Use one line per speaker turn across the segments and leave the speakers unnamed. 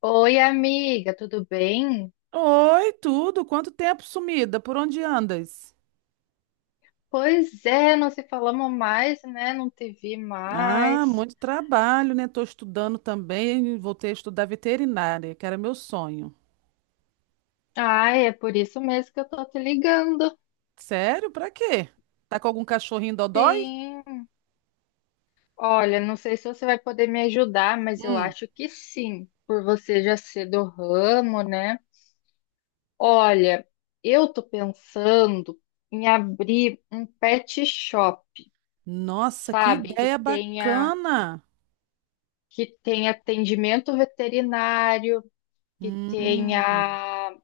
Oi, amiga, tudo bem?
Oi, tudo? Quanto tempo sumida? Por onde andas?
Pois é, não se falamos mais, né? Não te vi
Ah,
mais.
muito trabalho, né? Tô estudando também, voltei a estudar veterinária, que era meu sonho.
Ai, é por isso mesmo que eu tô te ligando.
Sério? Pra quê? Tá com algum cachorrinho dodói?
Sim. Olha, não sei se você vai poder me ajudar, mas eu
Hum.
acho que sim, por você já ser do ramo, né? Olha, eu tô pensando em abrir um pet shop,
Nossa, que
sabe? Que
ideia
tenha
bacana!
que tenha atendimento veterinário, que
Hum,
tenha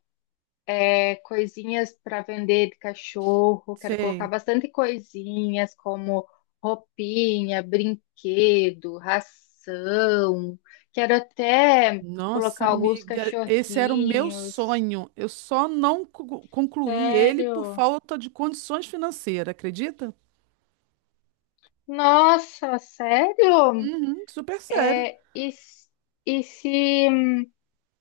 coisinhas para vender de cachorro. Quero colocar
sei.
bastante coisinhas como roupinha, brinquedo, ração. Quero até
Nossa,
colocar alguns
amiga, esse era o meu
cachorrinhos.
sonho. Eu só não concluí ele por
Sério?
falta de condições financeiras, acredita?
Nossa, sério?
Uhum, super sério.
É, e, s- e se,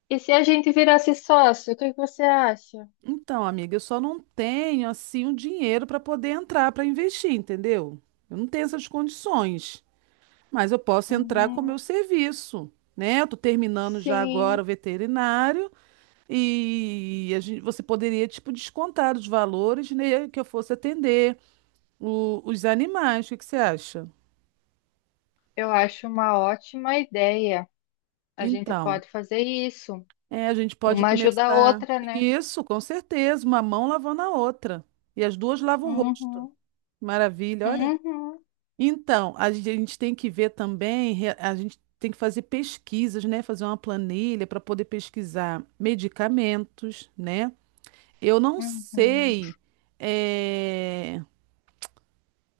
e se a gente virasse sócio, o que que você acha?
Então, amiga, eu só não tenho assim um dinheiro para poder entrar para investir, entendeu? Eu não tenho essas condições, mas eu posso entrar com o
Uhum,
meu serviço, né? Eu tô terminando já agora
sim,
o veterinário e a gente, você poderia tipo descontar os valores, né, que eu fosse atender os animais. O que que você acha?
eu acho uma ótima ideia. A gente
Então,
pode fazer isso.
a gente pode
Uma ajuda a
começar
outra, né?
isso, com certeza, uma mão lavando a outra e as duas lavam o rosto.
Uhum,
Maravilha, olha.
uhum,
Então, a gente tem que ver também, a gente tem que fazer pesquisas, né? Fazer uma planilha para poder pesquisar medicamentos, né? Eu não
uhum.
sei. é,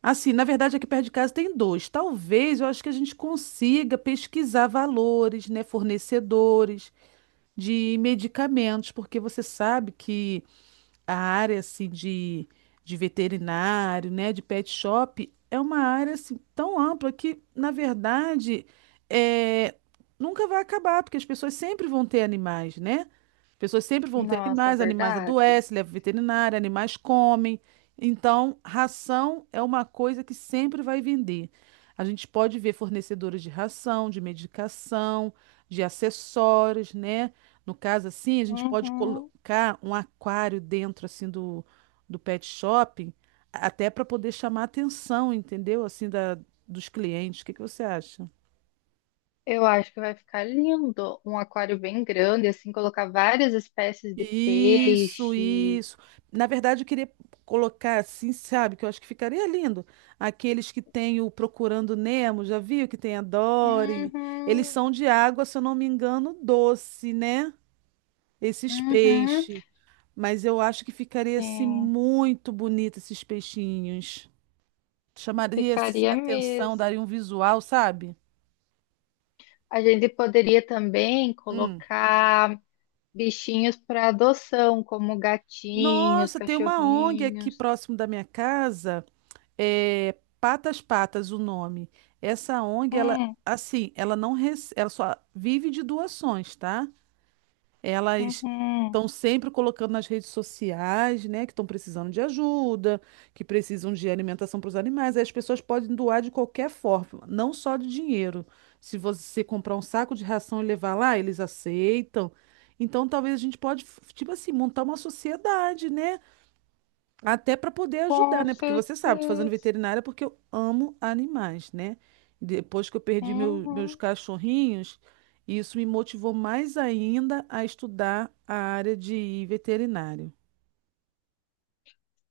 Assim, na verdade, aqui perto de casa tem dois. Talvez eu acho que a gente consiga pesquisar valores, né? Fornecedores de medicamentos, porque você sabe que a área de veterinário, né, de pet shop, é uma área assim tão ampla que, na verdade, é, nunca vai acabar, porque as pessoas sempre vão ter animais, né? As pessoas sempre vão ter
Nossa, é
animais, animais
verdade.
adoecem, levam veterinário, animais comem. Então, ração é uma coisa que sempre vai vender. A gente pode ver fornecedores de ração, de medicação, de acessórios, né? No caso, assim, a gente pode
Uhum.
colocar um aquário dentro, assim, do pet shop, até para poder chamar a atenção, entendeu? Dos clientes. O que que você acha?
Eu acho que vai ficar lindo. Um aquário bem grande, assim, colocar várias espécies de
Isso,
peixe.
isso. Na verdade, eu queria colocar assim, sabe, que eu acho que ficaria lindo. Aqueles que tem o Procurando Nemo, já viu que tem a Dory? Eles
Uhum,
são de água, se eu não me engano, doce, né? Esses
uhum.
peixes. Mas eu acho que ficaria assim
Sim,
muito bonito esses peixinhos. Chamaria assim
ficaria
atenção,
mesmo.
daria um visual, sabe?
A gente poderia também
Hum.
colocar bichinhos para adoção, como gatinhos,
Nossa, tem uma ONG aqui
cachorrinhos.
próximo da minha casa, é Patas Patas o nome. Essa ONG, ela
Hum,
assim, ela não ela só vive de doações, tá? Elas
uhum.
estão sempre colocando nas redes sociais, né, que estão precisando de ajuda, que precisam de alimentação para os animais. Aí as pessoas podem doar de qualquer forma, não só de dinheiro. Se você comprar um saco de ração e levar lá, eles aceitam. Então, talvez a gente pode, tipo assim, montar uma sociedade, né? Até para poder ajudar,
Com
né? Porque você sabe, tô fazendo
certeza.
veterinária porque eu amo animais, né? Depois que eu perdi meus
Uhum.
cachorrinhos, isso me motivou mais ainda a estudar a área de veterinário.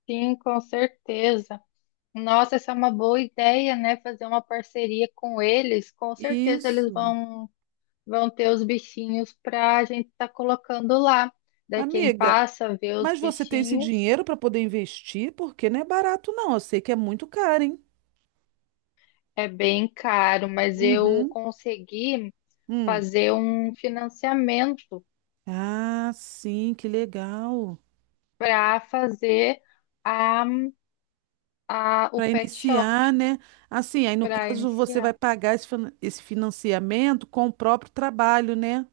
Sim, com certeza. Nossa, essa é uma boa ideia, né? Fazer uma parceria com eles. Com certeza eles
Isso.
vão, vão ter os bichinhos para a gente estar colocando lá. Daí quem
Amiga,
passa vê os
mas você tem esse
bichinhos
dinheiro para poder investir? Porque não é barato, não. Eu sei que é muito caro, hein?
é bem caro, mas eu
Uhum.
consegui
Hum.
fazer um financiamento
Ah, sim, que legal.
para fazer a, o
Para
pet shop
iniciar, né? Assim, aí no
para
caso você vai
iniciar.
pagar esse financiamento com o próprio trabalho, né?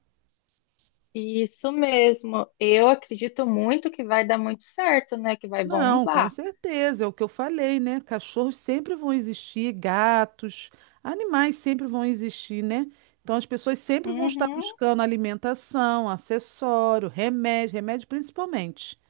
Isso mesmo. Eu acredito muito que vai dar muito certo, né? Que vai
Não, com
bombar.
certeza, é o que eu falei, né? Cachorros sempre vão existir, gatos, animais sempre vão existir, né? Então as pessoas sempre vão estar
Uhum,
buscando alimentação, acessório, remédio, remédio principalmente.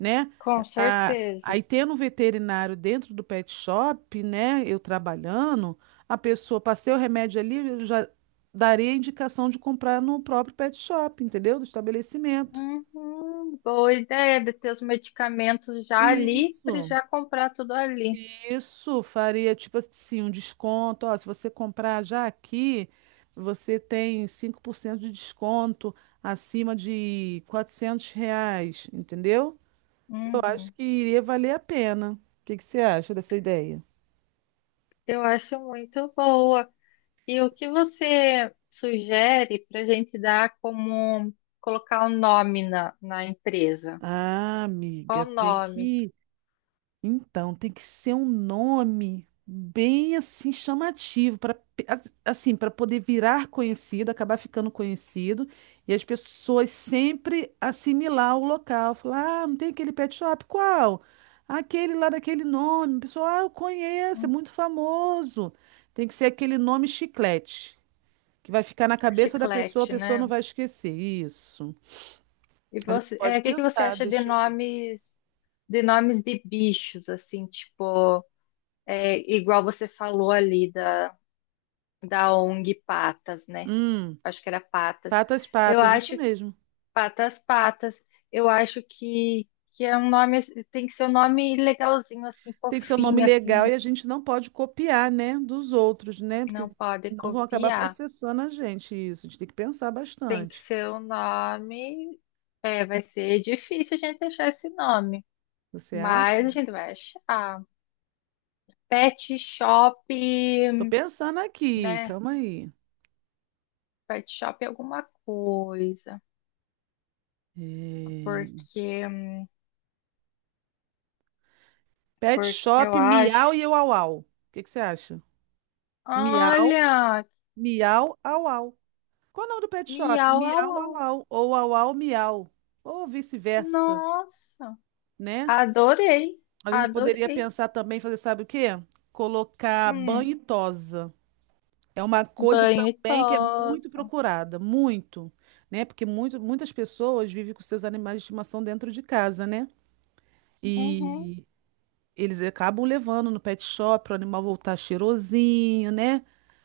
Né?
com certeza.
Aí tendo um veterinário dentro do pet shop, né? Eu trabalhando, a pessoa passei o remédio ali, eu já daria a indicação de comprar no próprio pet shop, entendeu? Do estabelecimento.
Uhum, boa ideia de ter os medicamentos já ali para
Isso,
já comprar tudo ali.
isso faria tipo assim um desconto. Ó, se você comprar já aqui, você tem 5% de desconto acima de R$ 400, entendeu? Eu acho
Uhum,
que iria valer a pena. O que que você acha dessa ideia?
eu acho muito boa. E o que você sugere para a gente dar como colocar o nome na empresa?
Ah,
Qual
amiga,
o
tem
nome?
que. Então, tem que ser um nome bem assim chamativo para assim, para poder virar conhecido, acabar ficando conhecido e as pessoas sempre assimilar o local, falar: "Ah, não tem aquele pet shop? Qual? Aquele lá daquele nome". Pessoal, ah, eu conheço, é
Hum,
muito famoso. Tem que ser aquele nome chiclete, que vai ficar na cabeça da pessoa, a
Chiclete,
pessoa não
né?
vai esquecer. Isso.
E
A gente
você,
pode
o que que você
pensar,
acha de
deixa eu ver.
nomes de nomes de bichos, assim, tipo, igual você falou ali da ONG Patas, né?
Hum.
Acho que era Patas.
Patas,
Eu
patas, isso
acho
mesmo.
Patas Patas. Eu acho que é um nome, tem que ser um nome legalzinho, assim,
Tem que ser um nome
fofinho,
legal
assim,
e a gente não pode copiar, né, dos outros, né? Porque
não pode
senão vão acabar
copiar.
processando a gente isso. A gente tem que pensar
Tem que
bastante.
ser um nome. É, vai ser difícil a gente achar esse nome,
Você
mas
acha?
a gente vai achar. Pet Shop,
Tô pensando aqui,
né?
calma aí.
Pet shop é alguma coisa.
É,
Porque,
Pet
porque
Shop
eu
Miau
acho.
e Uau Au. O que que você acha? Miau,
Olha,
miau, au au. Qual é o nome do pet shop?
miau, au,
Miau, au
au.
au. Ou au au, miau. Ou vice-versa,
Nossa,
né?
adorei,
A gente poderia
adorei.
pensar também, fazer sabe o quê? Colocar
Hum,
banho e tosa. É uma coisa
banho e
também que é muito
tosa.
procurada, muito, né? Porque muitas pessoas vivem com seus animais de estimação dentro de casa, né?
Uhum,
E eles acabam levando no pet shop para o animal voltar cheirosinho, né?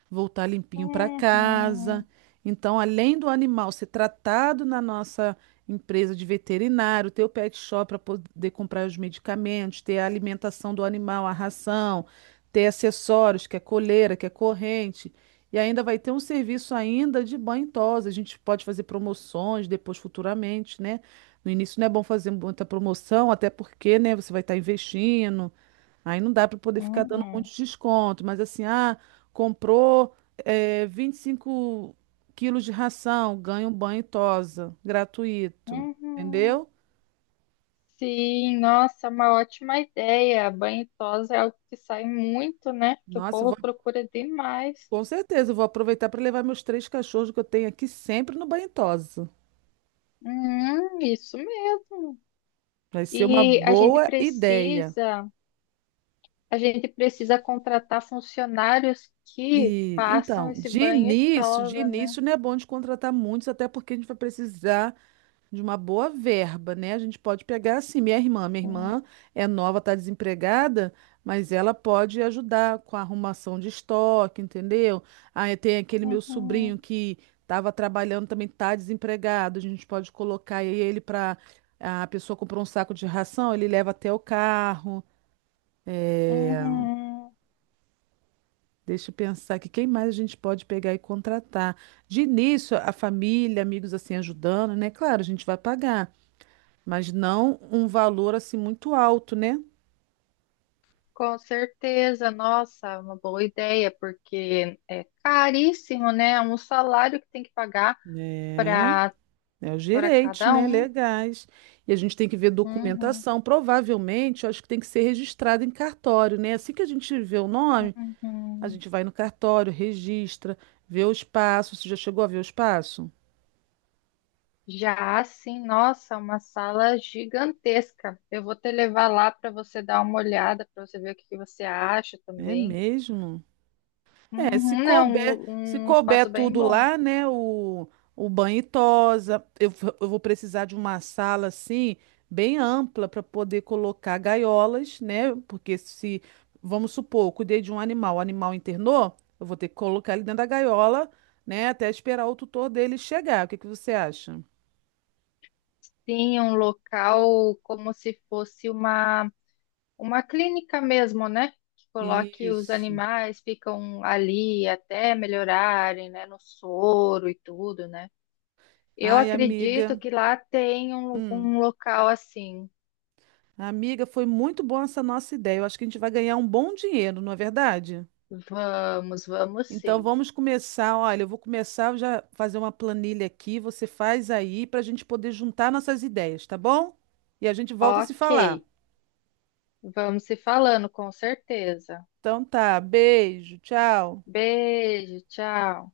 Voltar limpinho para casa.
uhum,
Então, além do animal ser tratado na nossa empresa de veterinário, ter o pet shop para poder comprar os medicamentos, ter a alimentação do animal, a ração, ter acessórios, que é coleira, que é corrente, e ainda vai ter um serviço ainda de banho e tosa. A gente pode fazer promoções depois futuramente, né? No início não é bom fazer muita promoção, até porque, né, você vai estar investindo. Aí não dá para poder ficar dando um
uhum,
monte de desconto, mas assim, ah, comprou 25 quilos de ração, ganha um banho e tosa, gratuito,
uhum.
entendeu?
Sim, nossa, uma ótima ideia. Banho e tosa é algo que sai muito, né? Que o
Nossa, eu
povo
vou,
procura demais.
com certeza, eu vou aproveitar para levar meus 3 cachorros que eu tenho aqui sempre no banho e tosa.
Isso mesmo.
Vai ser uma
E a gente
boa ideia.
precisa, a gente precisa contratar funcionários que façam esse banho e
De
tosa, né?
início não é bom de contratar muitos, até porque a gente vai precisar de uma boa verba, né? A gente pode pegar assim, minha
Sim.
irmã é nova, tá desempregada, mas ela pode ajudar com a arrumação de estoque, entendeu? Aí tem aquele meu sobrinho
Uhum,
que estava trabalhando também tá desempregado, a gente pode colocar aí ele para a pessoa comprou um saco de ração, ele leva até o carro.
uhum.
Deixa eu pensar que quem mais a gente pode pegar e contratar. De início, a família, amigos assim ajudando, né? Claro, a gente vai pagar, mas não um valor assim muito alto, né?
Com certeza, nossa, uma boa ideia, porque é caríssimo, né? É um salário que tem que pagar
É,
para
é os
para
direitos,
cada
né?
um.
Legais. E a gente tem que ver
Uhum,
documentação. Provavelmente, eu acho que tem que ser registrado em cartório, né? Assim que a gente vê o nome, a
uhum.
gente vai no cartório, registra, vê o espaço. Você já chegou a ver o espaço?
Já assim, nossa, uma sala gigantesca. Eu vou te levar lá para você dar uma olhada, para você ver o que que você acha
É
também.
mesmo? É,
Uhum, é um, lu-
se
um
couber
espaço bem
tudo
bom.
lá, né? O banho e tosa, eu vou precisar de uma sala assim, bem ampla, para poder colocar gaiolas, né? Porque se, vamos supor, eu cuidei de um animal, o animal internou, eu vou ter que colocar ele dentro da gaiola, né? Até esperar o tutor dele chegar. O que que você acha?
Sim, um local como se fosse uma clínica mesmo, né? Que coloque os
Isso.
animais, ficam ali até melhorarem, né? No soro e tudo, né? Eu
Ai,
acredito
amiga.
que lá tem
Hum.
um local assim.
Amiga, foi muito boa essa nossa ideia. Eu acho que a gente vai ganhar um bom dinheiro, não é verdade?
Vamos, vamos
Então
sim.
vamos começar. Olha, eu vou começar eu já fazer uma planilha aqui. Você faz aí para a gente poder juntar nossas ideias, tá bom? E a gente volta a se
Ok,
falar.
vamos se falando, com certeza.
Então tá, beijo, tchau.
Beijo, tchau.